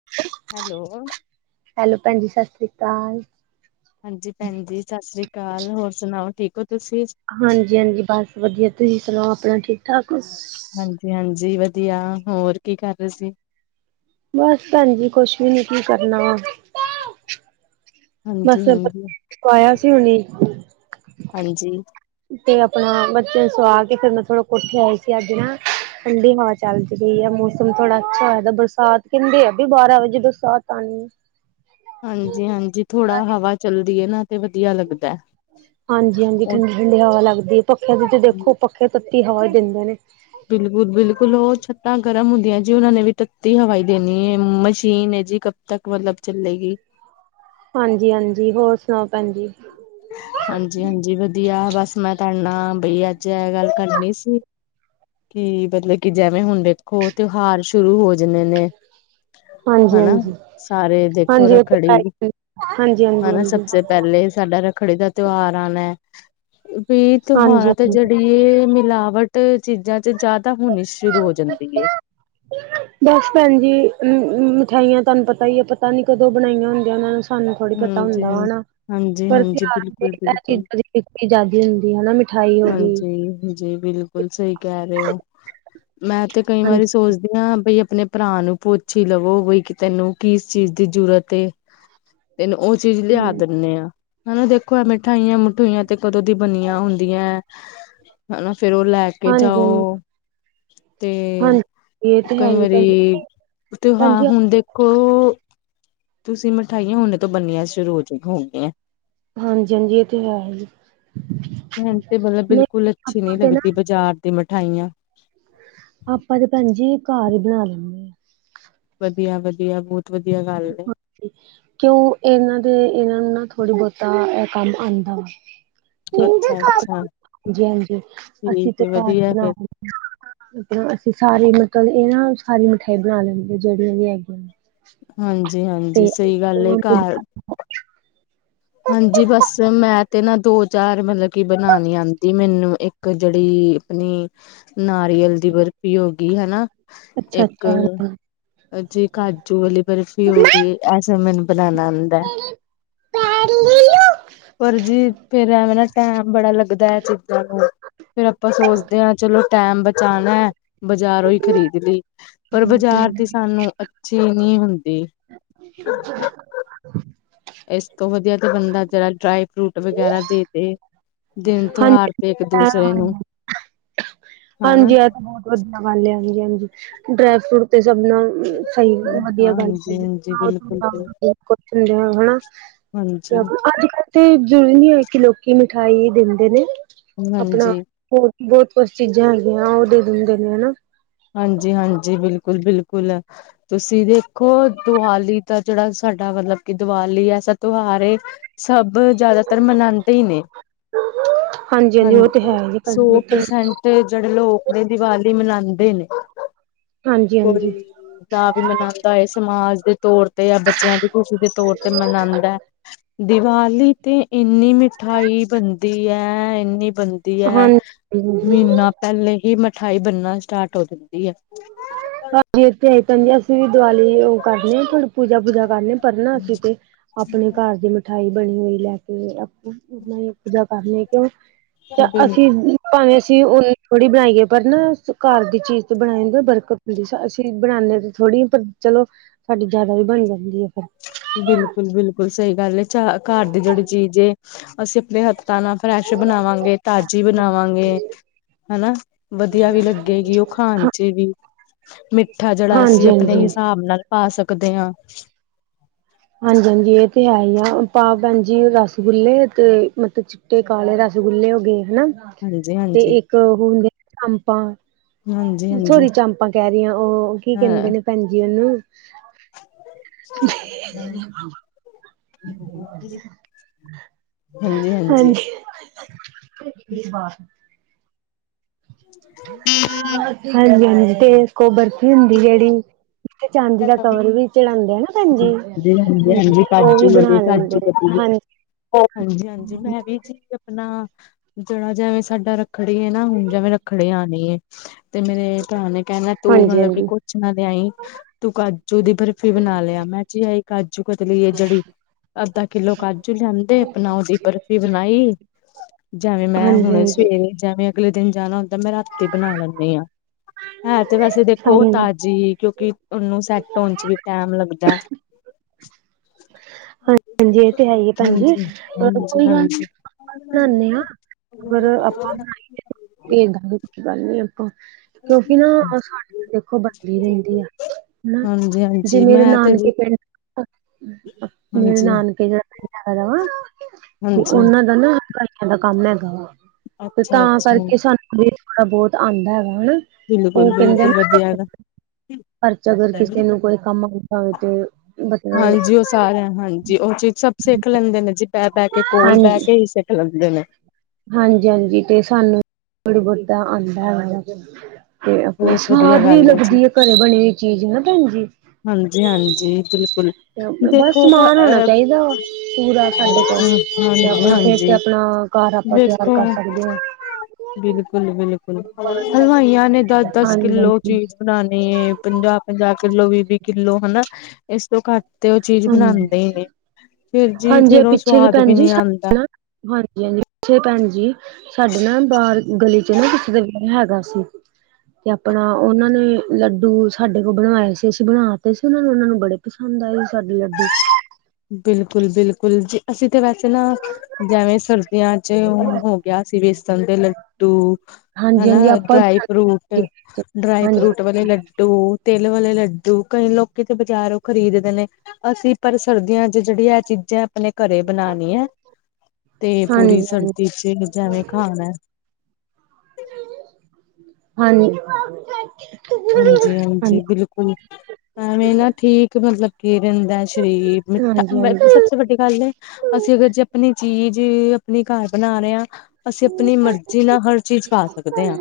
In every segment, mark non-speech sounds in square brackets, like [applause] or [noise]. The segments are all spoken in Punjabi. [inaudible] ਹੈਲੋ ਹੈਲੋ ਭੈਣ ਜੀ ਸਸ ਸ਼੍ਰੀ ਕਾਲ। ਹਾਂਜੀ ਭੈਣ ਜੀ ਸਸ ਸ੍ਰੀ ਕਾਲ, ਹੋਰ ਸੁਣਾਓ ਠੀਕ ਹੋ ਤੁਸੀਂ। ਹਾਂਜੀ ਹਾਂਜੀ! ਬਸ ਵਧੀਆ, ਤੁਸੀਂ ਸੁਣਾਓ ਆਪਣਾ ਠੀਕ ਠਾਕ। ਹਾਂਜੀ ਹਾਂਜੀ! ਵਧੀਆ, ਹੋਰ ਕੀ ਕਰ ਰਹੇ ਸੀ? ਬਸ ਭੈਣ ਜੀ, ਕੁਛ ਵੀ ਨੀ ਕੀ ਕਰਨਾ ਵਾ ਹਾਂਜੀ ਬਸ ਹਾਂਜੀ [unintelligible] ਪਇਆ ਸੀ ਹੁਣੇ ਹਾਂਜੀ। ਤੇ ਆਪਣਾ ਬੱਚਿਆਂ ਸੂਆ ਕੇ ਫੇਰ ਮੈਂ ਥੋੜਾ ਕੋਠੇ ਆਏ ਸੀ ਅੱਜ ਨਾ ਠੰਡੀ ਹਵਾ ਚੱਲਦੀ ਪਈ ਆ, ਮੌਸਮ ਥੋੜਾ ਅੱਛਾ ਹੋਇਆ ਦਾ, ਬਰਸਾਤ ਕਹਿੰਦੇ ਆ ਵੀ ਬਾਰਾਂ ਵਜੇ ਬਰਸਾਤ ਆਣੀ ਹਾਂਜੀ ਹਾਂਜੀ ਥੋੜਾ ਹਵਾ ਚਲਦੀ ਏ ਨਾ ਤੇ ਵਧੀਆ ਲੱਗਦੈ। ਹਾਂਜੀ ਹਾਂਜੀ ਠੰਢੀ ਠੰਢੀ ਹਵਾ ਲੱਗਦੀ, ਪੱਖਿਆਂ ਦੀ ਤੇ ਦੇਖੋ ਪੱਖੇ ਤੱਤੀ ਹਵਾ ਦਿੰਦੇ ਨੇ ਬਿਲਕੁਲ ਬਿਲਕੁਲ ਉਹ ਛੱਤਾਂ ਗਰਮ ਹੁੰਦੀਆਂ ਜੀ, ਉਹਨਾਂ ਨੇ ਵੀ ਤੱਤੀ ਹਵਾਈ ਈ ਦੇਣੀ ਏ, ਮਸ਼ੀਨ ਏ ਜੀ ਤੱਕ ਮਤਲਬ ਚੱਲੇਗੀ। ਹਾਂਜੀ ਹਾਂਜੀ! ਹੋਰ ਸੁਣਾਓ ਭੈਣ ਜੀ। ਹਾਂਜੀ ਹਾਂਜੀ ਵਧੀਆ, ਬਸ ਮੈਂ ਤੁਹਾਡੇ ਨਾਲ ਬਈ ਅੱਜ ਇਹ ਗੱਲ ਕਰਨੀ ਸੀ। ਕਿ ਮਤਲਬ ਕਿ ਜੈਵੇਂ ਹੁਣ ਦੇਖੋ ਤਿਉਹਾਰ ਸ਼ੁਰੂ ਹੋ ਜਣੇ ਨੇ ਹਾਂਜੀ ਹਨਾ ਹਾਂਜੀ ਸਾਰੇ ਦੇਖੋ ਹਾਂਜੀ ਉਹ ਤੇ ਹੈ ਰੱਖੜੀ ਹੀ। ਹਾਂਜੀ ਹਾਂਜੀ ਹਨਾ ਸਭ ਹਾਂਜੀ ਸੇ ਪੈਲੇ ਸਾਡਾ ਰੱਖੜੀ ਦਾ ਤਿਉਹਾਰ ਆਨੈ। ਵੇ ਹਾਂਜੀ ਤਿਉਹਾਰ ਤੇ ਜਿਹੜੀ ਇਹ ਮਿਲਾਵਟ ਤੇ ਚੀਜ਼ਾਂ ਚ ਜਾਦਾ ਹੋਣੀ ਸ਼ੁਰੂ ਹੋ ਜਾਂਦੀ ਏ। ਬਸ ਭੈਣ ਜੀ ਅਮ ਅਮ ਮਿਠਿਆਈਆਂ ਤੁਹਾਨੂੰ ਪਤਾ ਈ ਏ, ਪਤਾ ਨੀ ਕਦੋਂ ਬਣਾਈਆਂ ਹੁੰਦੀਆਂ ਉਹਨਾਂ ਨੇ। ਸਾਨੂੰ ਥੋੜੀ ਪਤਾ ਹਾਂਜੀ ਹੁੰਦਾ ਹ ਹਾਂ ਨਾ ਹਾਂਜੀ ਪਰ ਹਾਂਜੀ ਤਿਉਹਾਰ ਬਿਲਕੁਲ ਇਹ ਬਿਲਕੁਲ ਚੀਜ਼ਾਂ ਦੀ ਆਜ਼ਾਦੀ ਹੁੰਦੀ ਹ ਨਾ ਮਿੱ ਹਾਂਜੀ ਹਾਂਜੀ ਬਿਲਕੁਲ ਸਹੀ ਕਹਿ ਰਹੇ ਓ ਮੈਂ ਤੇ ਕਈ ਵਾਰੀ ਸੋਚਦੀ ਹਾਂ ਬਈ ਆਪਣੇ ਭਰਾ ਨੂੰ ਪੁੱਛ ਹੀ ਲਵੋ ਬਈ ਕਿ ਤੈਨੂੰ ਕਿਸ ਚੀਜ਼ ਦੀ ਜ਼ਰੂਰਤ ਏ ਤੈਨੂੰ ਉਹ ਚੀਜ਼ ਲਿਆ ਹਾਂਜੀ ਦਿੰਨੇ ਆ ਹਨਾ ਦੇਖੋ ਮਿਠਾਈਆਂ ਮਿਠੂਈਆਂ ਤੇ ਕਦੋਂ ਦੀ ਬਣੀਆਂ ਹੁੰਦੀ ਦੀਆਂ ਹਨਾ ਫਿਰ ਉਹ ਲੈ ਕੇ ਹਾਂਜੀ ਜਾਓ ਤੇ ਹਾਂਜੀ ਇਹ ਤੇ ਹੈ ਕਈ ਹੀ ਭੈਣ ਜੀ, ਵਾਰੀ ਭੈਣ ਤਿਉਹਾਰ ਜੀ ਹੁਣ ਦੇਖੋ ਤੁਸੀਂ ਮਿਠਾਈਆਂ ਹੁਣੇੇ ਤੋਂ ਬਣਨੀਆਂ ਸ਼ੁਰੂ ਚ ਹੋ ਗਈਆਂ ਹਾਂਜੀ ਹਾਂਜੀ ਇਹ ਤੇ ਹੈ ਹੀ ਮੈਨੂੰ ਤੇ ਮਤਲਬ ਨਹੀਂ ਬਿਲਕੁਲ ਅੱਛੀ ਨੀ ਆਪਾਂ ਤੇ ਨਾ ਲੱਗਦੀ ਬਾਜ਼ਾਰ ਦੀ ਮਿਠਾਈਆਂ ਆਪਾਂ ਤੇ ਭੈਣ ਜੀ ਘਰ ਈ ਬਣਾ ਲੈਂਨੇ ਆ ਵਧੀਆ ਵਧੀਆ ਬਹੁਤ ਵਧੀਆ ਗੱਲ ਐ [inaudible] ਕਿਉਂ ਇਹਨਾਂ ਦੇ ਇਹਨਾਂ ਨੂੰ ਨਾ ਥੋੜ੍ਹੀ ਬਹੁਤਾ ਇਹ ਕੰਮ ਆਦਾ ਵਾ ਅੱਛਾ-ਅੱਛਾ ਤੇ ਜੈ ਜੈ ਠੀਕ ਅਸੀਂ ਤੇ ਏ ਘਰ ਵਧੀਆ ਬਣਾ ਫਿਰ। ਅਸੀਂ ਸਾਰੇ ਲੋਕਾਂ ਇਹ ਨਾ ਸਾਰੀ ਮਿਠਾਈ ਬਣਾ ਲੈਂਦੇ ਜਿਹੜੀਆਂ ਵੀ ਹਾਂਜੀ ਹਾਂਜੀ ਤੇ ਸਹੀ ਗੱਲ ਏ ਘਰ ਹਾਂਜੀ ਬਸ ਮੈਂ ਤੇ ਨਾ ਦੋ ਚਾਰ ਮਤਲਬ ਕਿ ਬਣਾਣੀ ਆਉਂਦੀ ਮੈਨੂੰ ਇੱਕ ਇੱਕ ਜਿਹੜੀ ਆਪਣੀ ਨਾਰੀਅਲ ਦੀ ਬਰਫ਼ੀ ਹੋ ਗਈ ਹਨਾ ਅੱਛਾ ਅੱਛਾ ਜੇ ਕਾਜੂ ਵਾਲੀ ਬਰਫ਼ੀ ਹੋ ਗਈ ਇਹ ਸਭ ਮੈਨੂੰ ਬਣਾਣਾ ਆਦਾ [unintelligible] ਪਰ ਜੀ ਫੇਰ ਐਵੇਂ ਨਾ ਟੈਮ ਬੜਾ ਲੱਗਦਾ ਹੈ ਚੀਜ਼ਾਂ ਨੂੰ ਫਿਰ ਆਪਾਂ ਸੋਚਦੇ ਹਾਂ ਚਲੋ ਟੈਮ ਬਚਾਣਾ ਬਾਜ਼ਾਰੋਂ ਹੀ ਖਰੀਦ ਲਈ ਪਰ ਬਾਜ਼ਾਰ ਦੀ ਸਾਨੂੰ ਅੱਛੀ ਨੀ ਹੁੰਦੀ [inaudible] ਉਪਰ ਇਸ ਤੋਂ ਵਧੀਆ ਤੇ ਬੰਦਾ ਜਿਰਾ ਡਰਾਈ ਫਰੂਟ ਵਗੈਰਾ ਦੇ ਤੇ ਦਿਨ ਤਿਉਹਾਰ ਹਾਂਜੀ ਤੇ ਇੱਕ ਦੂਸਰੇ ਨੂੰ ਹਾਂਜੀ ਹਨਾ। ਹਾਂਜੀ ਤਾਂ ਵਧੀਆ ਗੱਲ ਹੈ ਹਾਂਜੀ ਹਾਂਜੀ ਡਰਾਈ ਫਰੂਟ ਤੇ ਸਭ ਨੂੰ ਸਹੀ ਵਧੀਆ ਗੱਲ ਐ ਹਾਂਜੀ ਹਾਂਜੀ ਬਿਲਕੁਲ ਬਿਲਕੁਲ [unintelligible] ਕੁੱਛ ਨੀ ਰਹਿਣਾ ਹਨਾ ਤੇ ਹਾਂਜੀ। ਆਪ ਅੱਜ ਕੱਲ ਤੇ ਜ਼ਰੂਰੀ ਨੀ ਹੈ ਕਿ ਲੋਕੀ ਮਿਠਾਈ ਦਿੰਦੇ ਨੇ ਆਪਣਾ ਹਾਂਜੀ ਹੋਰ ਬਹੁਤ ਕੁਛ ਚੀਜ਼ਾਂ ਹੈਗੀਆਂ ਉਹ ਦੇ ਦਿੰਦੇ ਨੇ ਹਨਾ ਹਾਂਜੀ ਹਾਂਜੀ ਬਿਲਕੁਲ ਬਿਲਕੁਲ ਤੁਸੀਂ ਦੇਖੋ ਦੀਵਾਲੀ ਦਾ ਜਿਹੜਾ ਸਾਡਾ ਮਤਲਬ ਕਿ ਦੀਵਾਲੀ ਐਸਾ ਤਿਉਹਾਰ ਏ ਸਭ ਜ਼ਿਆਦਾਤਰ ਮਨਾਦੇ ਹੀ ਨੇ ਹਾਂਜੀ-ਹਾਂਜੀ ਉਹ ਹਾਂਜੀ ਤੇ ਹੈ ਸੌ ਹੀ ਪ੍ਰਸੈਂਟ ਤੇ ਜਿਹੜੇ ਲੋਕ ਨੇ ਦੀਵਾਲੀ ਮਨਾਦੇ ਨੇ ਹਾਂਜੀ ਹਾਂਜੀ ਕੋਈ ਦਾ ਵੀ ਮਨਾਦਾ ਹੈ ਸਮਾਜ ਦੇ ਤੌਰ ਤੇ ਜਾਂ ਬੱਚਿਆਂ ਦੀ ਖੁਸ਼ੀ ਦੇ ਤੌਰ ਤੇ ਮਨਾਦਾ ਹੈ ਦੀਵਾਲੀ ਤੇ ਇੰਨੀ ਮਿਠਾਈ ਬਣਦੀ ਐ ਇੰਨੀ ਬਣਦੀ ਐ ਹਾਂਜੀ ਮਹੀਨਾ ਪਹਿਲੇ ਹੀ ਮਿਠਾਈ ਬਣਨਾ ਸਟਾਟ ਹੋ ਜਾਂਦੀ ਐ ਜਿਥੇ ਕਹਿੰਦਿਆਂ ਅਸੀਂ ਵੀ ਦੀਵਾਲੀ ਉਹ ਕਰਨੀ ਹੁਣ ਪੂਜਾ ਪੂਜਾ ਕਰਨੇ ਪਰਨਾ ਅਸੀਂ ਤੇ ਆਪਣੇ ਘਰ ਦੀ ਮਿਠਾਈ ਬਣੀ ਹੋਈ ਲੈ ਕੇ ਕੇ ਆਪ ਆਪ ਪੂਜਾ ਕਰਲੀ ਕਿਉਂ ਚ ਬਿਲ ਅਸੀਂ ਭਾਵੇਂ ਅਸੀ ਓਨ ਥੋੜੀ ਬਣਾਈਏ ਪਰ ਨਾ ਘਰ ਦੀ ਚੀਜ਼ ਤੇ ਬਣਾਈ ਦੇ ਬਰਕਤ ਹੁੰਦੀ। ਅਸੀ ਬਣਾਨੇ ਤੇ ਥੋੜੀ ਪਰ ਚਲੋ ਸਾਡੀ ਜਾਦਾ ਵੀ ਬਣ ਜਾਂਦੀ ਐ ਫੇਰ। ਬਿਲਕੁਲ ਬਿਲਕੁਲ ਸਈ ਗੱਲ ਏ, ਚ ਘਰ ਦੀ ਜੇੜੀ ਚੀਜ ਏ ਅਸੀ ਅਪਣੇ ਹੱਥਾਂ ਨਾਲ ਫਰੈਸ਼ ਬਨਾਵਾਂਗੇ ਤਾਜੀ ਬਨਾਵਾਂਗੇ। ਹੈਨਾ, ਵਧੀਆ ਵੀ ਲੱਗੇਗੀ ਓ ਖਾਨ ਚ ਵੀ। ਮਿੱਠਾ ਜੇੜਾ ਅਸੀ ਹਾਂਜੀ ਆਪਨੇ ਹਾਂਜੀ ਹਿਸਾਬ ਨਾਲ ਪਾ ਸਕਦੇ ਆਂ। ਹਾਂਜੀ ਹਾਂਜੀ ਐ ਤੇ ਹੈ ਈ ਆ। ਪਾ ਭੈਣਜੀ ਰਸਗੁੱਲੇ ਤੇ ਮਤ ਚਿੱਟੇ ਕਾਲੇ ਰਸਗੁੱਲੇ ਹੋਗੇ ਹਨਾ। ਹਾਂਜੀ ਹਾਂਜੀ। ਓ ਹੁੰਦੀਆਂ ਚਾਮਪਾਂ ਹਾਂਜੀ ਹਾਂਜੀ ਸੋਰੀ ਚਾਮਪਾਂ ਕੈ ਰੀਆਂ, ਓ ਕੀ ਕੇਂਦੇ ਹਾਂ ਨੇ ਭੈਣਜੀ ਓਨੂੰ। [unintelligible] [unintelligible] ਹਾਂਜੀ। ਦੀ ਬਾਤ। ਹਾਂਜੀ ਹਾਂਜੀ, ਤੇ ਏਕ ਓ ਬਰਫ਼ੀ ਹੁੰਦੀ ਜੇੜੀ ਜਿਤੇ ਚਾਂਦੀ ਦਾ ਹਾਂਜੀ ਕਵਰ ਵੀ ਚੜਾਂਦੇ ਐ ਨਾ ਭੈਣ ਜੀ ਹਾਂਜੀ ਹਾਂਜੀ ਓ ਵੀ ਕਾਜੂ ਵਾਲੇ ਬਣਾ ਲੈਂਦੇ ਕਾਜੂ ਨੇ। ਕਤਲੀ ਹਾਂਜ ਹਾਂਜੀ ਹਾਂਜੀ, ਮੈਂ ਵੀ ਜੀ ਅਪਣਾ ਜੇੜਾ ਜੈਵੇਂ ਸਾਡਾ ਰਖ ਰੱਖੜੀ ਐ ਨਾ ਹੁਨ ਜੈਵੇਂ ਰੱਖੜੀ ਆਣੀ ਏ। ਤੇ ਮੇਰੇ ਭਰਾ ਨੇ ਕੈਣਾ ਤੂੰ ਹਾਂਜੀ ਮਤਲਬ ਕਿ ਹਾਂਜੀ ਕੁਛ ਨਾ ਲਿਆਈਂ। ਤੂੰ ਕਾਜੂ ਦੀ ਬਰਫ਼ੀ ਬਨਾ ਲੇਆ। ਮੈਂ ਜੀ ਆਈ ਕਾਜੂ ਕਤਲੀ ਏ ਜੇੜੀ ਅੱਧਾ ਕਿਲੋ ਕਾਜੂ ਲਿਆਂਦੇ ਅਪਨਾ ਓਦੀ ਬਰਫ਼ੀ ਬਨਾਈ। ਜੈਵੇਂ ਮੈਂ ਹਾਂਜੀ ਹੁਣੇ ਸਵੇ ਰੇ ਜੈਵੇਂ ਅਗਲੇ ਦਿਨ ਜਾਣਾ ਹੁੰਦਾ ਐ ਮੈਂ ਰਾਤੀ ਬਨਾ ਲੈਂਨੀ ਆਂ। ਹੈ ਤੇ ਵੈਸੇ ਦੇਖੋ ਹਾਂਜੀ ਹਾਂਜੀ ਤਾਜੀ ਕਓਂਕਿ ਓਨੂੰ ਸੈਟ ਹੋਨ ਚ ਵੀ ਟੈਮ ਲੱਗਦਾ ਐ। ਹਾਂਜੀ-ਹਾਂਜੀ ਐਤੇ ਹੈ ਈ ਏ ਭੈਣ ਜੀ ਹਾਂਜੀ, ਕੋਈ ਗੱਲ ਹਾਂਜੀ। ਬਨਾਨੇ ਆਂ ਪਰ ਆਪਾਂ ਏਦਾਂ [unintelligible] ਨੀ ਆਪਾਂ ਕਿਉਂਕਿ ਨਾ ਸਾਡੇ ਦੇਖੋ ਬਨਦੀ ਰੇਂਦੀ ਐ ਹਨਾ ਹਾਂਜੀ, ਜੇ ਹਾਂਜੀ ਮੇਰੇ ਮੈਂ ਤੇ ਨਾਨਕੇ ਜੀ ਪਿੰਡ ਮੇਰੇ ਹਾਂਜੀ, ਨਾਨਕੇ ਜਾ ਰਵਾ ਤੇ ਹਾਂਜੀ ਓਨਾਂ ਦਾ ਆਈਆਂ ਦਾ ਕੰਮ ਹੈਗਾ ਵਾ। ਤੇ ਅੱਛਾ, ਤਾਂ ਅੱਛਾ ਕਰਕੇ ਸਾਨੂੰ ਵੀ ਥੋੜਾ ਬੋਤ ਆਂਦਾ ਹੈਗਾ ਨਾ ਓ ਬਿਲਕੁਲ, ਕੇਂਦੇ ਬਿਲਕੁਲ ਨਾ ਵਧੀਆ ਗਾ। ਘਰ ਚ ਅਗਰ ਕਿਸੇ ਨੂੰ ਕੋਈ ਕੰਮ ਆ ਆਵੇ ਤੇ ਮਤਲਬ ਹਾਂਜੀ, ਓ ਸਾਰੇਆਂ ਹਾਂਜੀ ਓ ਚੀਜ਼ ਸਭ ਸਿੱਖ ਲੈਂਦੇ ਨੇ ਜੀ ਬੈ ਬੈ ਕੇ ਕੋਲ ਬੈ ਕੇ ਈ ਸਿੱਖ [unintelligible] ਹਾਂਜੀ ਹਾਂਜੀ ਤੇ ਸਾਨੂੰ। ਥੋੜੀ ਬੋਤਾ ਆਂਦਾ ਵਾ, ਤੇ ਅਪਨਾ ਬਹੁਤ ਵਧੀਆ ਸਵਾਦ ਵੀ ਗੱਲ ਹੈ ਜੀ। ਲੱਗਦੀ ਏ ਘਰੇ ਬਣੀ। ਚੀਜ਼ ਨਾ ਭੈਣਜੀ। ਹਾਂਜੀ-ਹਾਂਜੀ ਬਿਲਕੁਲ। ਤੇ ਬਸ ਦੇਖੋ ਅ ਸਮਾਨ ਹੋਣਾ ਚਾਹੀਦਾ ਵਾ ਪੂਰਾ ਸਾਡੇ ਕੋਲ। ਤੇ ਹਾਂਜੀ ਆਪਣਾ ਫੇਰ ਹਾਂਜੀ। ਤੇ ਆਪਣਾ ਘਰ ਆਪਾਂ ਤਿਆਰ ਦੇਖੋ। ਕਰ ਸਕਦੇ ਹਾਂ। ਬਿਲਕੁਲ ਬਿਲਕੁਲ, ਹਲਵਾਈਆਂ ਨੇ ਦਸ-ਦਸ ਕਿੱਲੋ ਚੀ ਹਾਂਜੀ-ਹਾਂਜੀ, ਬਨਾਨੀ ਪੰਜਾ-ਪੰਜਾ ਕਿੱਲੋ ਵੀ-ਵੀ ਕਿੱਲੋ ਹਨਾ। ਇਸ ਤੋਂ ਘੱਟ ਤੇ ਉਹ ਚੀਜ਼ ਹਾਂਜੀ, ਹਾਂਜੀ ਬਣਾਂਦੇ ਨੇ, ਫਿਰ ਜੀ ਫੇਰ ਉਹ ਸਵਾਦ ਵੀ ਨੀ ਆਂਦਾ। ਹਾਂਜੀ ਹਾਂਜੀ [inaudible] ਭੈਣ ਜੀ। ਸਾਡੇ ਨਾ ਬਾਹਰ ਗਲੀ 'ਚ ਨਾ ਕਿਸੇ ਦੇ ਹੈਗਾ ਸੀ। ਤੇ ਆਪਣਾ ਉਹਨਾਂ ਨੇ ਲੱਡੂ ਸਾਡੇ ਕੋਲ ਬਣਵਾਏ ਸੀ, ਅਸੀਂ ਬਣਾ ਤੇ ਸੀ, ਉਹਨਾਂ ਨੂੰ ਉਹਨਾਂ ਨੂੰ ਬੜੇ ਪਸੰਦ ਆਏ ਸੀ। ਸਾਡੇ ਲੱਡੂ। ਬਿਲਕੁਲ ਬਿਲਕੁਲ ਜੀ, ਅਸੀਂ ਤਾਂ ਵੈਸੇ ਨਾ ਜਿਵੇਂ ਸਰਦੀਆਂ ਚ ਉਹ ਹੋ ਗਿਆ ਸੀ ਵੇਸਣ ਦੇ ਲੱਡੂ ਹਾਂਜੀ ਹਨਾ ਹਾਂਜੀ ਆਪਾਂ ਵੀ ਡਰਾਈ ਫਰੂਟ, ਬਣਾਉਂਦੇ ਸੀ। ਡਰਾਈ ਹਾਂਜੀ ਫਰੂਟ ਵਾਲੇ ਲੱਡੂ, ਤਿਲ ਵਾਲੇ ਲੱਡੂ, ਕਈ ਲੋਕੀ ਤੇ ਬਾਜ਼ਾਰੋ ਖਰੀਦਦੇ ਨੇ ਅਸੀਂ ਪਰ ਸਰਦੀਆਂ 'ਚ ਜਿਹੜੀ ਐ ਚੀਜ਼ਾਂ ਆਪਣੇ ਘਰੇ ਬਣਾਣੀਆ। ਤੇ ਪੂਰੀ ਹਾਂਜੀ ਹਾਂਜੀ ਸਰਦੀ ਚ ਜਿਵੇਂ ਖਾਣਾ। ਹਾਂਜੀ। ਹਾਂਜੀ ਹਾਂਜੀ ਬਿਲਕੁਲ, ਐਵੇਂ ਨਾ ਠੀਕ ਮਤਲਬ ਕੀ ਰਹਿੰਦਾ ਸਰੀਰ ਹਾਂਜੀ ਮਿੱਠਾ ਸਭ ਸੇ ਵੱਡੀ ਗੱਲ ਐ ਅਸੀਂ ਅਗਰ ਜੇ ਆਪਣੀ ਚੀਜ਼ ਆਪਣੇ ਘਰ ਬਣਾ ਰਹੇ ਆ, ਅਸੀਂ ਆਪਣੀ ਮਰਜ਼ੀ ਨਾਲ ਹਰ ਚੀਜ਼ ਖਾ ਸਕਦੇ ਆ।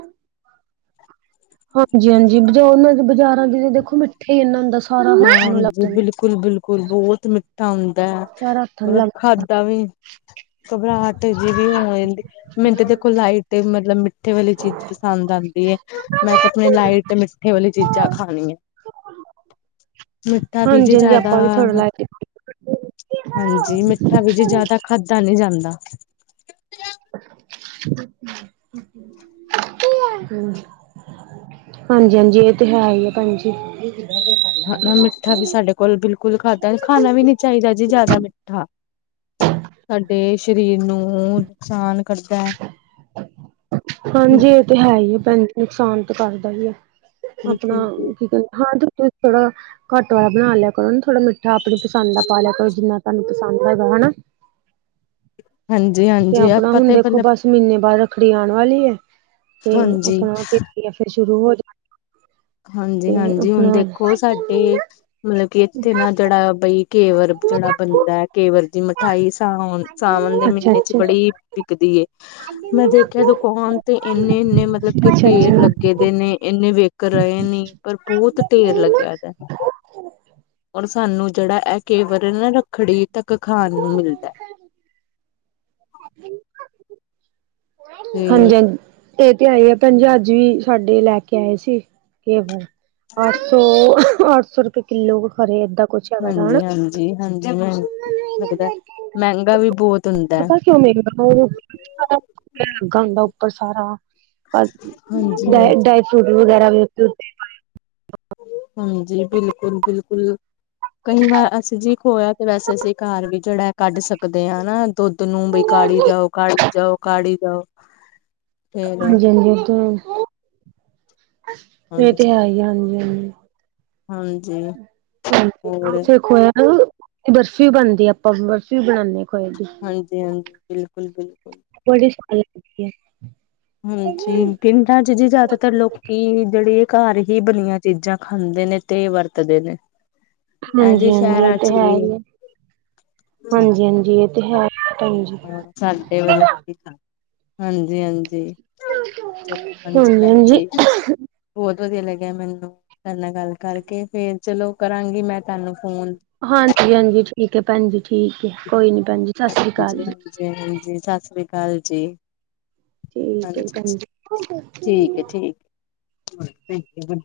ਹਾਂਜੀ ਹਾਂਜੀ ਜੋ ਉਹਨਾਂ ਦੇ ਬਾਜ਼ਾਰਾਂ ਵਿਚ ਦੇਖੋ ਨਾ ਮਿੱਠੇ ਇੰਨਾ ਹੁੰਦਾ। ਸਾਰਾ ਹੱਥਾਂ ਨੂੰ ਲੱਗ ਹਾਂਜੀ, ਜਾਂਦਾ ਬਿਲਕੁਲ ਬਿਲਕੁਲ ਬਹੁਤ ਮਿੱਠਾ ਹੁੰ ਹੁੰਦਾ ਐ, ਸਾਰਾ ਹੱਥਾਂ ਨੂੰ ਮਤਲਬ ਲੱਗ ਖਾਧਾ ਵੀ ਘਬਰਾਹਟ ਜੀ ਵੀ ਹੋ ਜਾਂਦੀ, ਮੈਨੂੰ ਤਾਂ ਦੇਖੋ ਲਾਈਟ ਤੇ ਮਤਲਬ ਮਿੱਠੇ ਵਾਲੀ ਚੀਜ਼ ਪਸੰਦ ਆਂਦੀ ਐ, ਮੈਂ ਤੇ ਆਪਣੇ ਲਾਈਟ ਮਿੱਠੇ ਵਾਲੀ ਚੀਜ਼ਾਂ ਖਾਣੀਆਂ। ਵੀ ਜੇ ਹਾਂਜੀ ਹਾਂਜੀ ਜ਼ਿਆਦਾ ਆਪਾਂ ਵੀ ਥੋੜਾ ਲਾਇਟ ਹਾਂਜੀ ਮਿੱਠਾ ਵੀ ਜੀ ਜਿਆਦਾ ਖਾਧਾ ਨਹੀਂ ਜਾਂਦਾ। [unintelligible] ਹਾਂਜੀ ਹਾਂਜੀ ਏ ਤੇ ਹੈ ਹੀ ਆ ਭੈਣ ਜੀ। ਹਾ ਮਿੱਠਾ ਵੀ ਸਾਡੇ ਕੋਲ ਬਿਲਕੁਲ ਖਾਧਾ ਖਾਣਾ ਵੀ ਨੀ ਚਾਹੀਦਾ ਜੀ ਜ਼ਿਆਦਾ ਮਿੱਠਾ। ਸਾਡੇ ਸਰੀਰ ਨੂੰ ਨੁਕਸਾਨ ਕਰਦਾ ਐ। ਹਾਂਜੀ ਏ ਤੇ ਹੈ ਹੀ ਭੈਣ ਜੀ ਨੁਕਸਾਨ ਤਾਂ ਕਰਦਾ ਈ ਐ। ਆਪਣਾ ਬਿਲਕੁਲ ਕੀ ਕਹਿੰਦੇ ਹਾਂ ਤੇ ਤੁਸੀਂ ਥੋੜਾ ਘੱਟ ਵਾਲਾ ਬਣਾ ਲਿਆ ਕਰੋ ਨਾ ਥੋੜਾ ਮਿੱ ਮਿੱਠਾ ਆਪਣੀ ਪਸੰਦ ਦਾ ਪਾ ਲਿਆ ਕਰੋ ਜਿੰਨਾ ਤੁਹਾਨੂੰ ਪਸੰਦ ਹੈਗਾ ਹਨਾ। ਹਾਂਜੀ। ਤੇ ਹਾਂਜੀ ਆਪਣਾ ਆਪਾਂ ਹੁਣ ਤੇ ਦੇਖੋ ਮਤਲਬ ਬਸ ਮਹੀਨੇ ਬਾਅਦ ਰੱਖੜੀ ਆਣ ਵਾਲੀ ਐ। ਤੇ ਹਾਂਜੀ ਆਪਣਾ ਤੇ [inaudible] ਫਿਰ ਸ਼ੁਰੂ ਹੋ ਜਾਣਾ। ਹਾਂਜੀ ਹਾਂਜੀ ਹੁਣ ਦੇਖੋ ਸਾਡੇ ਮਤਲਬ ਕਿ ਇੱਥੇ ਨਾ ਜਿਹੜਾ ਬਾਈ ਕੇਵਰ ਜਿਹੜਾ ਬੰਦਾ ਐ ਕੇਵਰ ਦੀ ਮਿਠਾਈ ਸਾਨੂੰ ਸਾਵਣ ਦੇ ਅੱਛਾ ਮਹੀਨੇ ਚ ਅੱਛਾ ਬੜੀ ਵਿਕਦੀ ਏ। ਮੈਂ ਦੇਖਿਆ ਦੁਕਾਨ ਤੇ ਇੰਨੇ ਇੰਨੇ ਮਤਲਬ ਕਿ ਅੱਛਾ ਢੇਰ ਅੱਛਾ ਲੱਗ ਦੇ ਨੇ ਇੰਨੇ ਵੇਖ ਕਰਾਏ ਨੀ ਪਰ ਬਹੁਤ ਢੇਰ ਲੱਗਿਆ ਦਾ, ਔਰ ਸਾਨੂੰ ਜਿਹੜਾ ਐ ਕੇਵਰ ਆ ਨਾ ਰੱਖੜੀ ਤੱਕ ਖਾਣ ਨੂੰ ਮਿਲਦਾ। ਤੇ ਹਾਂਜੀ ਹਾਂਜੀ। ਦੇ ਤੇ ਆਈ ਆ ਭੈਣ ਜੀ ਅੱਜ ਵੀ ਸਾਡੇ ਲੈ ਕੇ ਆਏ ਸੀ ਕੇਵਰ ਸੋ ਅੱਠ ਸੌ ਰੁਪਏ ਕਿੱਲੋ ਖਰੇ ਏਦਾਂ। ਕੁਛ ਹੈਗਾ ਦਾ ਹਨਾ ਹਾਂਜੀ ਹਾਂਜੀ ਹਾਂਜੀ ਹੋ ਸਕਦਾ ਮਹਿੰਗਾ ਵੀ ਬਹੁਤ ਹੁੰਦਾ। ਪਤਾ ਕਿਉਂ ਮਹਿੰਗਾ [inaudible] ਲੱਗਾ ਹੁੰਦਾ ਉੱਪਰ ਸਾਰਾ। ਅ ਹਾਂਜੀ-ਹਾਂਜੀ, ਡਰਾਈ ਫਰੂਟ ਵਗੈਰਾ ਵੀ ਉੱਤੇ ਉੱਤੇ ਹਾਂਜੀ ਬਿਲਕੁਲ ਬਿਲਕੁਲ। ਕਈ ਵਾਰ ਅਸੀਂ ਜੀ ਖੋਇਆ ਤੇ ਵੈਸੇ ਅਸੀਂ ਘਰ ਵੀ ਜਿਹੜਾ ਕੱਢ ਸਕਦੇ ਆ ਦੁੱਧ ਨੂੰ ਵੀ ਕਾੜੀ ਜਾਓ ਕਾੜੀ ਜਾਓ ਕਾੜੀ ਜਾਓ। ਫੇਰ ਹਾਂਜੀ-ਹਾਂਜੀ ਉਹ ਇਹ ਤੇ ਹਾਂਜੀ ਹੈ ਈ ਐ ਹਾਂਜੀ ਹਾਂਜੀ। ਹਾਂਜੀ ਹੋਰ [unintelligible] ਨਾ ਬਰਫ਼ੀ ਬਣਦੀ ਐ ਆਪਾਂ ਬਰਫ਼ੀ ਬਣਾਦੇ ਆ ਖੋਏ ਦੀ। ਹਾਂਜੀ-ਹਾਂਜੀ, ਬਿਲਕੁਲ-ਬਿਲਕੁਲ। ਬੜੀ ਸਬਾਦ ਲੱਗਦੀ ਆ। ਹਾਂਜੀ ਪਿੰਡਾਂ ਚ ਜੀ ਜ਼ਿਆਦਾਤਰ ਲੋਕੀ ਜਿਹੜੇ ਘਰ ਹੀ ਬਣੀਆਂ ਚੀਜ਼ਾਂ ਖਾਂਦੇ ਨੇ ਤੇ ਵਰਤਦੇ ਨੇ। ਇਹ ਹਾਂਜੀ ਜੀ ਹਾਂਜੀ ਇਹ ਸ਼ਹਿਰਾਂ ਤਾਂ ਚ ਹੈ ਹੀ ਈ ਐ। ਹਾਂਜੀ ਹਾਂਜੀ ਇਹ ਤੇ ਹੈ ਭੈਣ ਜੀ। ਸਾਡੇ [unintelligible] ਹਾਂਜੀ ਹਾਂਜੀ। ਚਲੋ ਹਾਂਜੀ ਭੈਣ ਜੀ ਹਾਂਜੀ-ਹਾਂਜੀ, ਬਹੁਤ ਵਧੀਆ ਲੱਗਿਆ ਇਹਨਾ ਨੂੰ ਤਾਂ ਪਹਿਲਾ ਗੱਲ ਕਰਕੇ ਫੇਰ ਚਲੋ ਕਰਾਂਗੀ ਮੈਂ ਤੁਹਾਨੂੰ ਫੋਨ। ਹਾਂਜੀ ਹਾਂਜੀ ਠੀਕ ਐ ਭੈਣ ਜੀ ਠੀਕ ਐ ਕੋਈ ਨੀ ਭੈਣ ਜੀ ਸਾਸਰੀ ਕਾਲ ਹਾਂਜੀ ਜੀ। ਹਾਂਜੀ ਹਾਂਜੀ ਸਾਸਰੀ ਕਾਲ ਜੀ। ਠੀਕ ਹੈ ਹਾਂਜੀ ਭੈਣ ਜੀ, ਠੀਕ ਆ ਠੀਕ ਆ [unintelligible]